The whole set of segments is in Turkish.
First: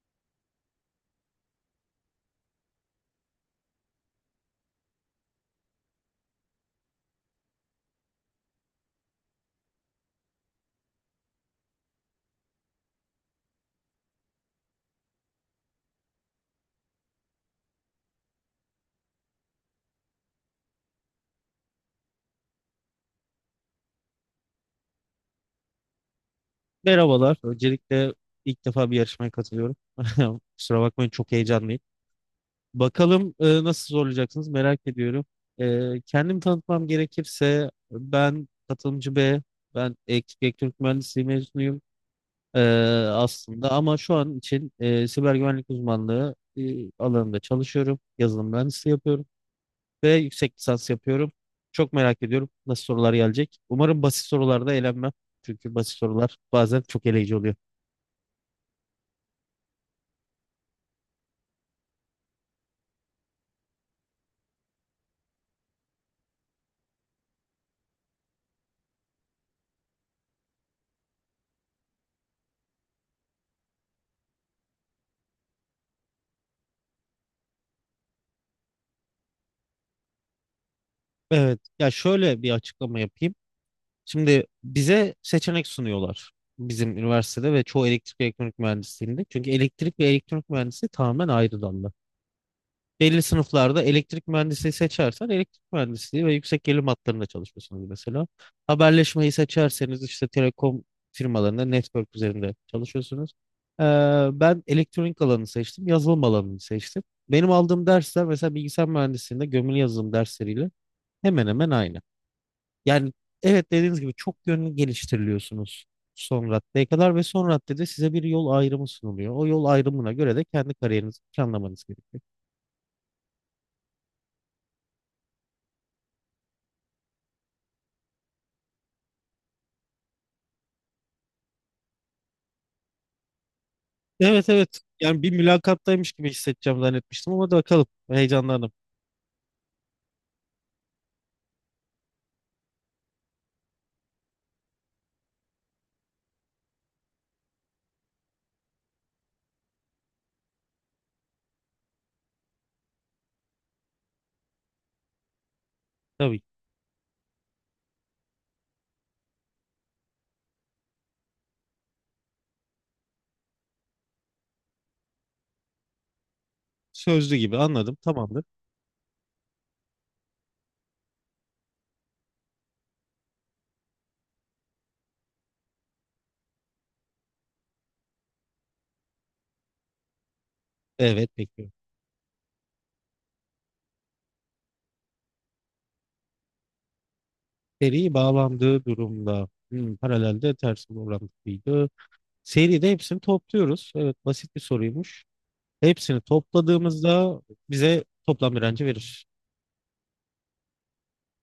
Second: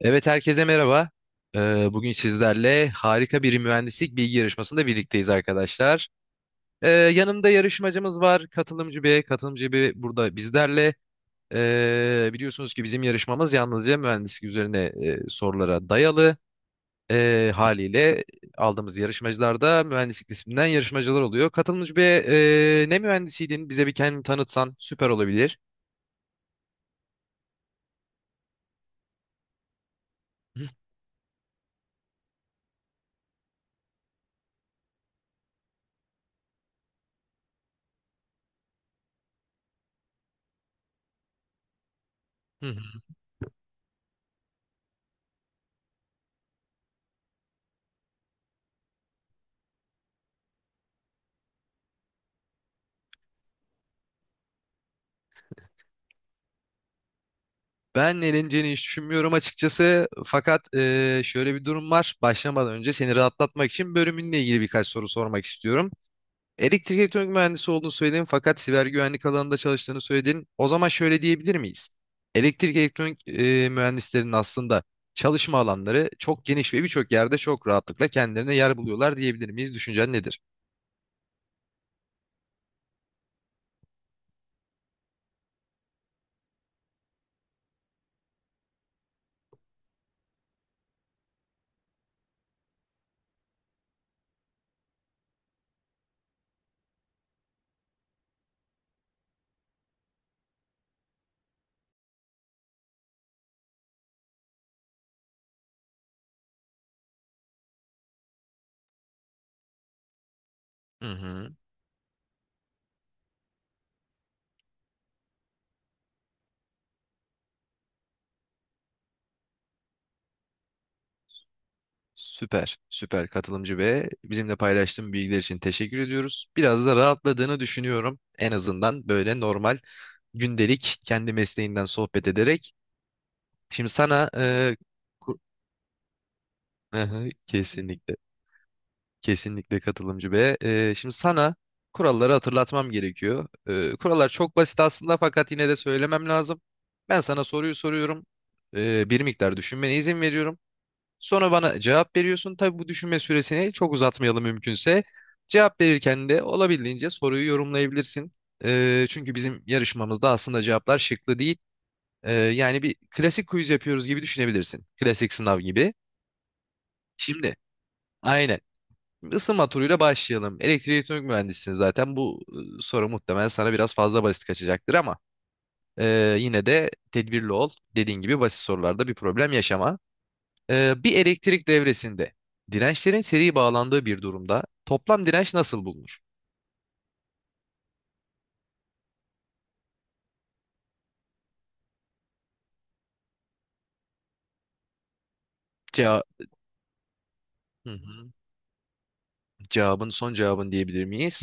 Evet herkese merhaba. Bugün sizlerle harika bir mühendislik bilgi yarışmasında birlikteyiz arkadaşlar. Yanımda yarışmacımız var. Katılımcı B. Katılımcı B burada bizlerle. Biliyorsunuz ki bizim yarışmamız yalnızca mühendislik üzerine sorulara dayalı. Haliyle aldığımız yarışmacılarda mühendislik disiplinden yarışmacılar oluyor. Katılımcı B, ne mühendisiydin? Bize bir kendini tanıtsan süper olabilir. Merhabalar. Öncelikle ilk defa bir yarışmaya katılıyorum. Kusura bakmayın çok heyecanlıyım. Bakalım nasıl zorlayacaksınız merak ediyorum. Kendimi tanıtmam gerekirse ben katılımcı B, ben elektrik elektronik mühendisliği mezunuyum e, aslında ama şu an için siber güvenlik uzmanlığı alanında çalışıyorum. Yazılım mühendisliği yapıyorum ve yüksek lisans yapıyorum. Çok merak ediyorum nasıl sorular gelecek. Umarım basit sorularda eğlenmem. Çünkü basit sorular bazen çok eleyici oluyor. Ben eleneceğini hiç düşünmüyorum açıkçası. Fakat şöyle bir durum var. Başlamadan önce seni rahatlatmak için bölümünle ilgili birkaç soru sormak istiyorum. Elektrik elektronik mühendisi olduğunu söyledin fakat siber güvenlik alanında çalıştığını söyledin. O zaman şöyle diyebilir miyiz? Elektrik elektronik mühendislerinin aslında çalışma alanları çok geniş ve birçok yerde çok rahatlıkla kendilerine yer buluyorlar diyebilir miyiz? Düşüncen nedir? Evet. Ya şöyle bir açıklama yapayım. Şimdi bize seçenek sunuyorlar bizim üniversitede ve çoğu elektrik ve elektronik mühendisliğinde. Çünkü elektrik ve elektronik mühendisliği tamamen ayrı dallar. Belli sınıflarda elektrik mühendisliği seçersen elektrik mühendisliği ve yüksek gerilim hatlarında çalışıyorsunuz mesela. Haberleşmeyi seçerseniz işte telekom firmalarında network üzerinde çalışıyorsunuz. Ee, Ben elektronik alanı seçtim, yazılım alanını seçtim. Benim aldığım dersler mesela bilgisayar mühendisliğinde gömülü yazılım dersleriyle Hı hemen hı. hemen aynı. Yani evet dediğiniz gibi çok yönlü geliştiriliyorsunuz son raddeye kadar ve son raddede size bir yol ayrımı sunuluyor. O yol ayrımına göre de kendi kariyerinizi planlamanız gerekiyor. Süper, süper katılımcı ve bizimle paylaştığın bilgiler için teşekkür ediyoruz. Biraz da rahatladığını düşünüyorum. En azından böyle normal gündelik kendi mesleğinden sohbet ederek. Şimdi sana Evet evet, yani bir ku- mülakattaymış gibi hissedeceğim Aha, zannetmiştim ama da bakalım kesinlikle, heyecanlandım. kesinlikle katılımcı ve şimdi sana kuralları hatırlatmam gerekiyor. Kurallar çok basit aslında fakat yine de söylemem lazım. Ben sana soruyu soruyorum. Bir miktar düşünmene izin veriyorum. Sonra bana cevap veriyorsun. Tabii bu düşünme süresini çok uzatmayalım mümkünse. Cevap verirken de Tabii, olabildiğince soruyu yorumlayabilirsin. Çünkü bizim yarışmamızda aslında cevaplar şıklı değil. Yani bir klasik quiz yapıyoruz gibi düşünebilirsin. Klasik sınav gibi. sözlü Şimdi gibi anladım, tamamdır. aynen. Isınma turuyla başlayalım. Elektrik elektronik mühendisisin zaten. Bu soru muhtemelen sana biraz fazla basit kaçacaktır ama yine de tedbirli ol. Dediğin gibi basit sorularda bir problem yaşama. Bir Evet, elektrik bekliyorum. devresinde dirençlerin seri bağlandığı bir durumda toplam direnç nasıl bulunur? Seri bağlandığı durumda paralelde ters bir orantılıydı. Seride hepsini topluyoruz. Evet, basit bir soruymuş. Hepsini Cevap, topladığımızda hı bize hı. toplam direnci verir. Son cevabın diyebilir miyiz?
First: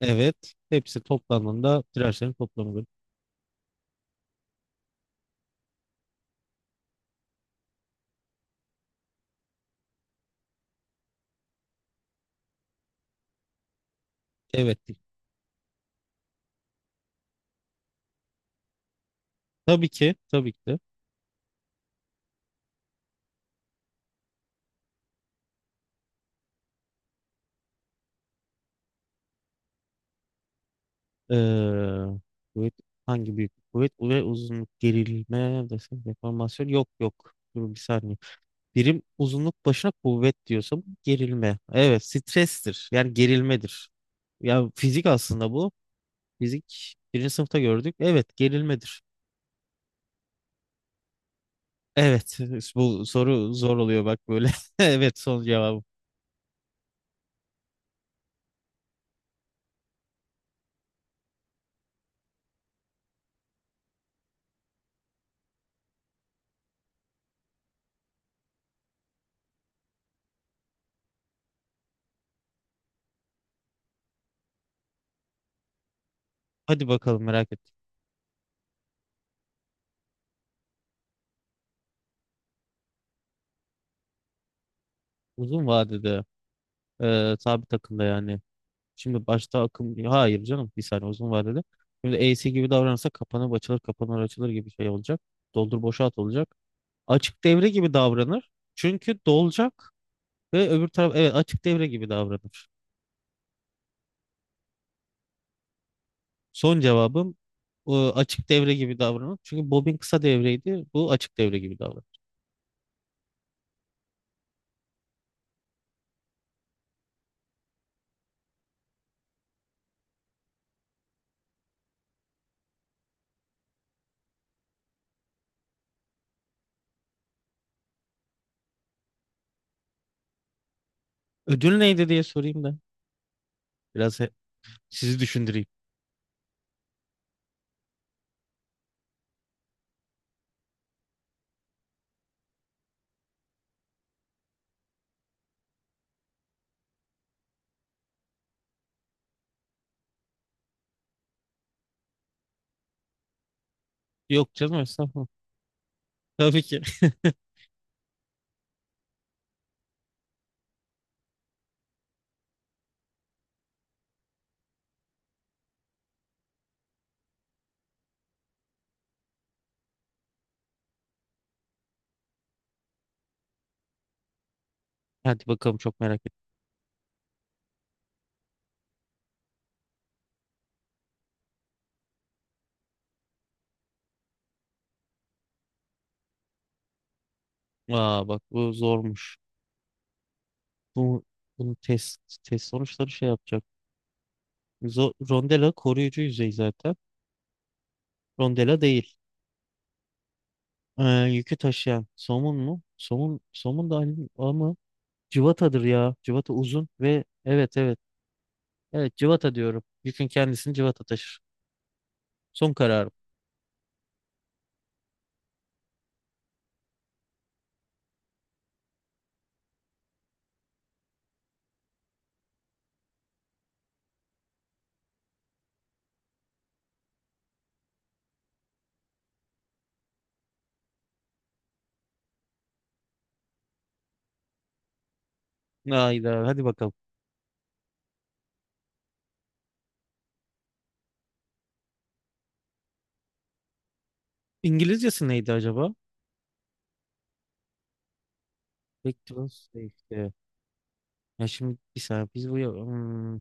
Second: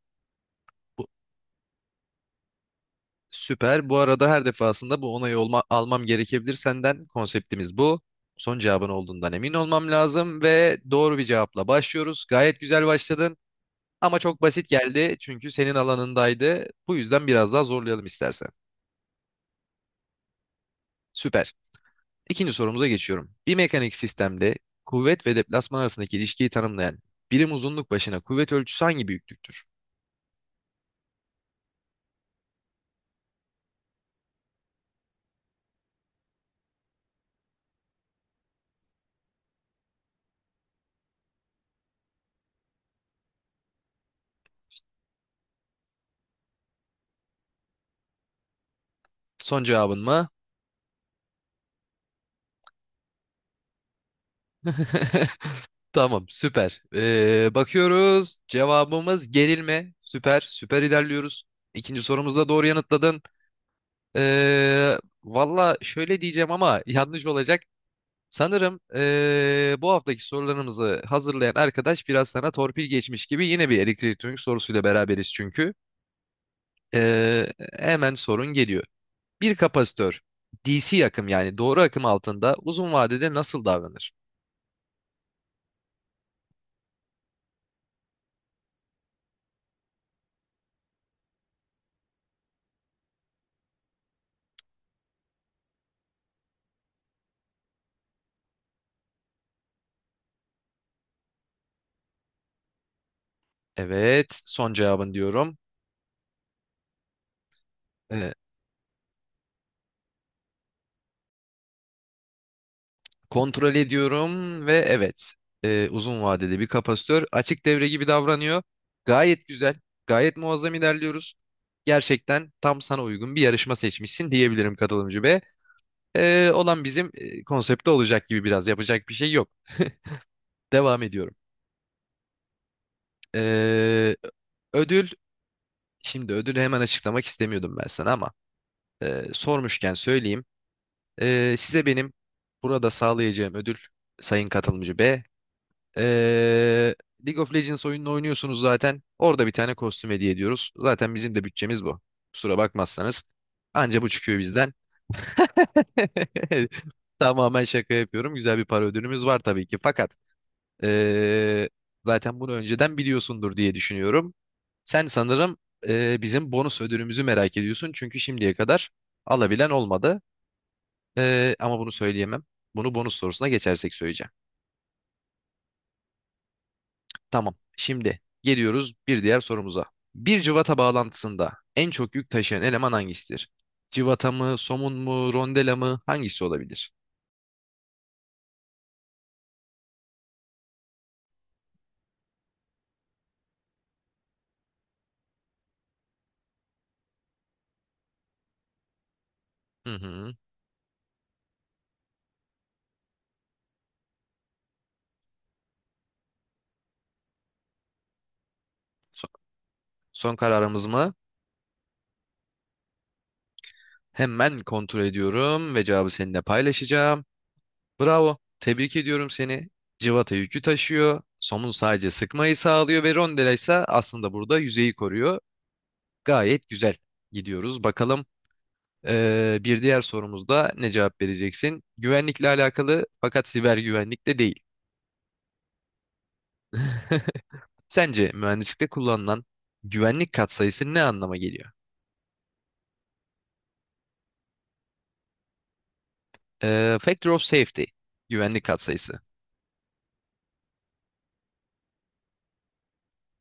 Evet. Hepsi Bu, toplandığında tirajların toplamıdır. süper. Bu arada her defasında bu onayı almam gerekebilir senden. Konseptimiz bu. Son cevabın olduğundan emin olmam lazım ve doğru bir cevapla başlıyoruz. Gayet güzel başladın ama çok basit Evet. Değil. geldi çünkü senin alanındaydı. Bu yüzden biraz daha zorlayalım istersen. Tabii ki. Tabii ki de. Süper. İkinci sorumuza geçiyorum. Bir mekanik sistemde kuvvet ve deplasman arasındaki ilişkiyi tanımlayan birim uzunluk başına kuvvet ölçüsü hangi büyüklüktür? Ee, kuvvet, hangi büyük kuvvet ve uzunluk gerilme desem deformasyon, yok yok. Dur bir saniye. Birim uzunluk başına kuvvet diyorsam gerilme. Evet, strestir. Yani gerilmedir. Ya fizik aslında bu. Fizik birinci sınıfta gördük. Evet, gerilmedir. Son cevabın mı? Evet, bu soru zor oluyor bak böyle. Evet, son cevabım. Tamam, süper. Bakıyoruz. Cevabımız gerilme. Süper, süper ilerliyoruz. İkinci sorumuzda doğru yanıtladın. Ee, Valla şöyle diyeceğim ama yanlış olacak. Sanırım bu haftaki sorularımızı hazırlayan arkadaş biraz sana torpil geçmiş gibi yine bir elektronik sorusuyla beraberiz çünkü. Hadi bakalım, Ee, merak ettim. Hemen sorun geliyor. Bir kapasitör DC akım yani doğru akım altında uzun vadede nasıl davranır? Uzun vadede. Sabit akıllı yani. Şimdi başta akım, hayır canım, bir saniye, uzun vadede. Şimdi AC gibi davranırsa kapanıp açılır kapanır açılır gibi şey olacak. Doldur boşalt olacak. Açık devre gibi davranır. Çünkü dolacak ve öbür taraf, evet açık devre gibi davranır. Evet, son cevabın diyorum. Son cevabım Ee, açık devre gibi davranır. Çünkü bobin kısa devreydi. Bu açık devre gibi davranır. Kontrol ediyorum ve evet, uzun vadede bir kapasitör açık devre gibi davranıyor. Gayet güzel, gayet muazzam ilerliyoruz. Gerçekten tam sana uygun bir yarışma seçmişsin diyebilirim katılımcı be. Olan bizim konsepte olacak gibi biraz yapacak bir şey yok. Devam ediyorum. Ödül neydi diye sorayım da Ee, biraz Ödül sizi düşündüreyim. Şimdi ödülü hemen açıklamak istemiyordum ben sana ama sormuşken söyleyeyim. Size benim burada sağlayacağım ödül sayın katılımcı B. E, League of Legends oyununu oynuyorsunuz zaten. Orada bir tane kostüm hediye ediyoruz. Zaten bizim de bütçemiz bu. Kusura bakmazsanız. Anca bu çıkıyor Yok bizden. canım, estağfurullah. Tabii ki. Tamamen şaka yapıyorum. Güzel bir para ödülümüz var tabii ki. Fakat ee, zaten bunu önceden biliyorsundur diye düşünüyorum. Sen sanırım bizim bonus ödülümüzü merak ediyorsun. Çünkü şimdiye kadar alabilen olmadı. Ama bunu söyleyemem. Bunu bonus sorusuna geçersek söyleyeceğim. Hadi bakalım, çok merak ettim. Tamam. Şimdi geliyoruz bir diğer sorumuza. Bir cıvata bağlantısında en çok yük taşıyan eleman hangisidir? Cıvata mı, somun mu, rondela mı? Hangisi olabilir? Aa bak, bu zormuş. Bu bunun test sonuçları şey yapacak. Rondela koruyucu yüzey zaten. Rondela değil. Hı hı. Ee, Yükü taşıyan somun mu? Somun da aynı ama cıvatadır ya. Cıvata uzun ve evet evet. Evet, So- cıvata diyorum. Yükün son kendisini kararımız cıvata mı? taşır. Son kararım. Hemen kontrol ediyorum ve cevabı seninle paylaşacağım. Bravo. Tebrik ediyorum seni. Civata yükü taşıyor. Somun sadece sıkmayı sağlıyor ve rondela ise aslında burada yüzeyi koruyor. Gayet güzel gidiyoruz. Bakalım bir diğer sorumuzda ne cevap vereceksin? Güvenlikle alakalı fakat siber güvenlikte değil. Hayda, hadi bakalım. Sence mühendislikte kullanılan güvenlik katsayısı ne anlama geliyor? İngilizcesi neydi acaba? Factor of safety. Güvenlik Back katsayısı. to safety. Ya şimdi bir saniye biz bu hmm.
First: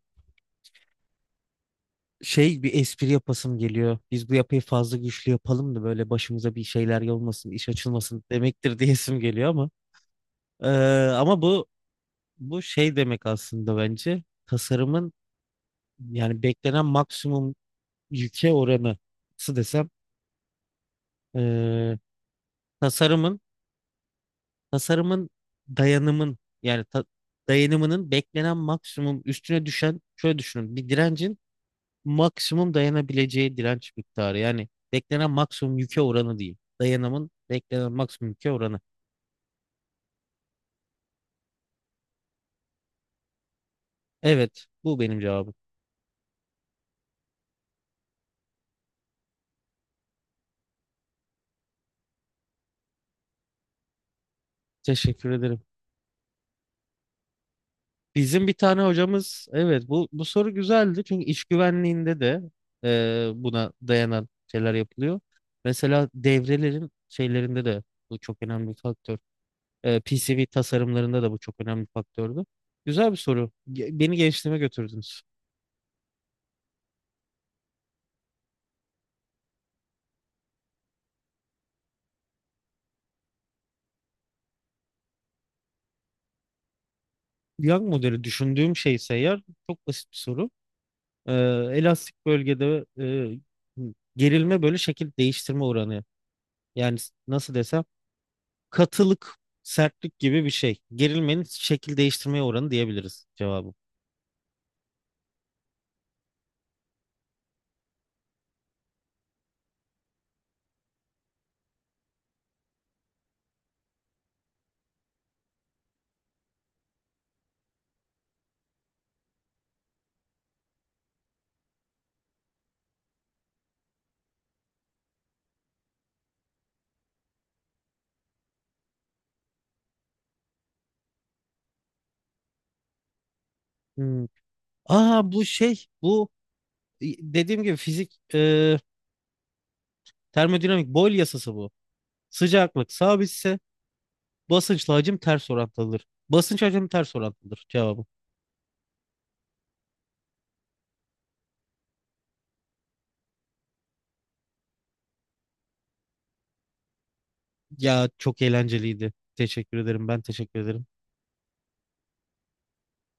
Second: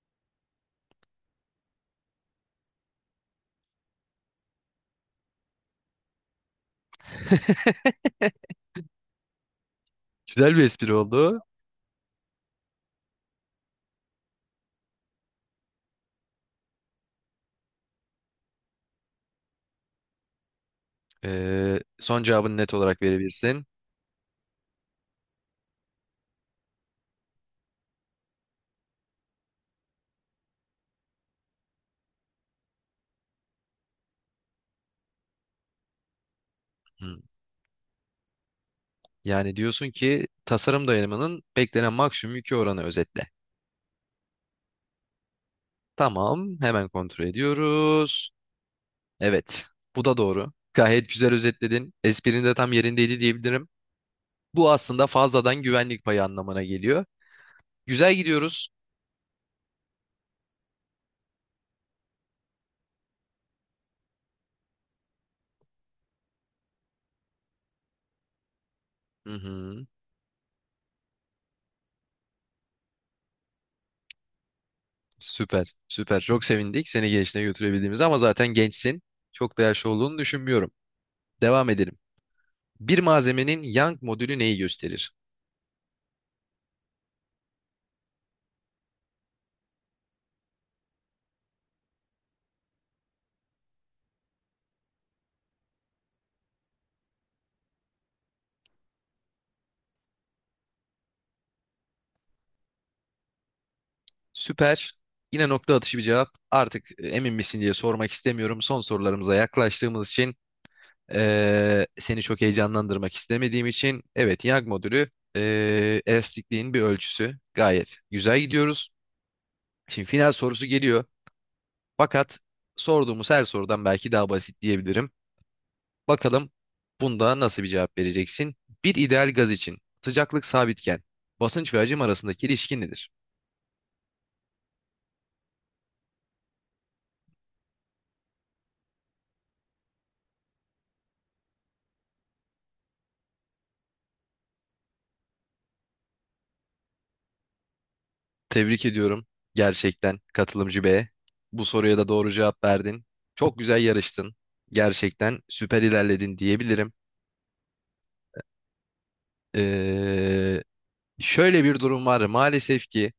Şey, bir espri yapasım geliyor. Biz bu yapıyı fazla güçlü yapalım da böyle başımıza bir şeyler olmasın, iş açılmasın demektir diyesim geliyor ama Güzel bir Ee, espri oldu. ama bu şey demek aslında bence tasarımın yani beklenen maksimum yüke oranı, nasıl desem ee, Son cevabını net olarak tasarımın verebilirsin. tasarımın dayanımın, yani dayanımının beklenen maksimum üstüne düşen, şöyle düşünün, bir direncin maksimum dayanabileceği direnç miktarı. Yani beklenen maksimum yüke oranı değil. Hmm. Dayanımın beklenen maksimum yüke oranı. Yani diyorsun ki tasarım dayanımının beklenen maksimum yükü oranı özetle. Evet, bu benim cevabım. Tamam, hemen kontrol ediyoruz. Evet, bu da doğru. Gayet güzel özetledin. Esprin de tam yerindeydi diyebilirim. Bu aslında Teşekkür fazladan ederim. güvenlik payı anlamına geliyor. Güzel Bizim bir gidiyoruz. tane hocamız, evet bu, bu soru güzeldi çünkü iş güvenliğinde de buna dayanan şeyler yapılıyor. Mesela devrelerin şeylerinde de bu çok önemli bir faktör. Hı hı, PCB tasarımlarında da bu çok önemli bir faktördü. Güzel bir soru. Beni gençliğime götürdünüz. süper, süper. Çok sevindik seni gençliğe götürebildiğimiz ama zaten gençsin. Çok da yaşlı olduğunu düşünmüyorum. Devam edelim. Bir malzemenin Young modülü neyi gösterir? Young modeli düşündüğüm şeyse eğer çok basit bir soru. e, Elastik bölgede e, gerilme böyle şekil değiştirme oranı. Yani nasıl desem, katılık, sertlik gibi bir şey. Gerilmenin şekil değiştirme oranı diyebiliriz cevabı. Süper. Yine nokta atışı bir cevap. Artık emin misin diye sormak istemiyorum. Son sorularımıza yaklaştığımız için seni çok heyecanlandırmak istemediğim için evet Young modülü elastikliğin bir ölçüsü. Gayet güzel gidiyoruz. Şimdi final sorusu geliyor. Fakat sorduğumuz her sorudan belki daha basit diyebilirim. Bakalım bunda nasıl bir cevap vereceksin? Bir ideal gaz için sıcaklık sabitken basınç ve hacim arasındaki ilişki nedir? Hmm. Aa bu şey, bu dediğim gibi fizik, termodinamik, Boyle yasası bu. Sıcaklık sabitse basınçla hacim ters orantılıdır. Basınç hacim ters orantılıdır cevabı. Tebrik ediyorum gerçekten katılımcı B'ye. Bu soruya da doğru cevap verdin. Çok güzel yarıştın. Gerçekten süper ilerledin diyebilirim. Ya, çok eğlenceliydi. Teşekkür ederim. Ben teşekkür Ee, ederim. Şöyle bir durum var. Maalesef ki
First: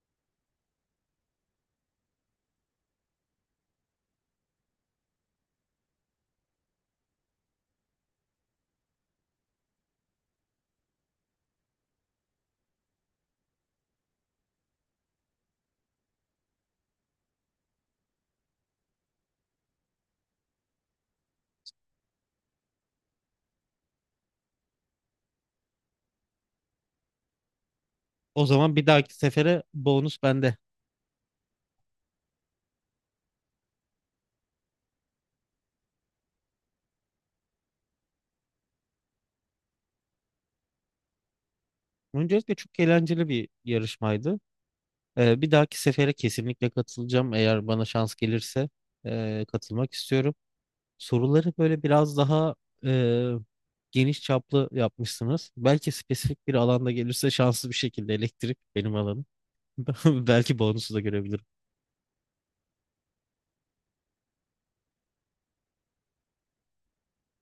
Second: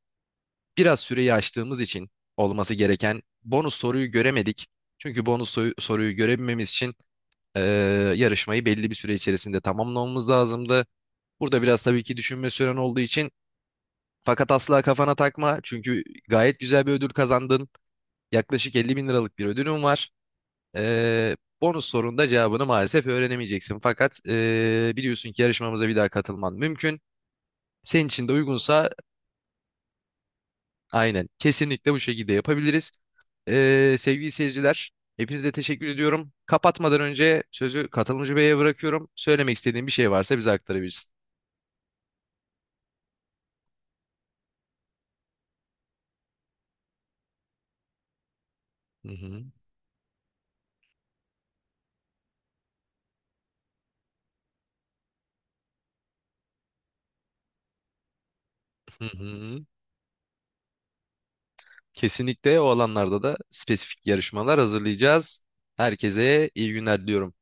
biraz süreyi aştığımız için olması gereken bonus soruyu göremedik. Çünkü soruyu görebilmemiz için ee, yarışmayı belli bir süre içerisinde tamamlamamız lazımdı. Burada biraz tabii ki düşünme süren olduğu için fakat asla kafana takma. Çünkü gayet güzel bir ödül kazandın. Yaklaşık 50 bin liralık bir ödülüm var. Bonus sorunda cevabını maalesef öğrenemeyeceksin. Fakat biliyorsun ki yarışmamıza bir daha katılman mümkün. Senin için de O zaman bir uygunsa dahaki sefere bonus bende. aynen kesinlikle bu şekilde yapabiliriz. Sevgili seyirciler, hepinize teşekkür ediyorum. Kapatmadan önce sözü katılımcı beye bırakıyorum. Söylemek istediğin bir şey varsa bize aktarabilirsin. Öncelikle çok eğlenceli bir yarışmaydı. Bir dahaki sefere kesinlikle katılacağım. Eğer bana şans gelirse Hı hı, katılmak istiyorum. Soruları böyle biraz daha e, geniş çaplı yapmışsınız. Belki spesifik bir alanda gelirse şanslı bir şekilde elektrik benim hı alanım. hı. Belki bonusu da görebilirim. Kesinlikle o alanlarda da spesifik yarışmalar hazırlayacağız. Herkese iyi günler diliyorum.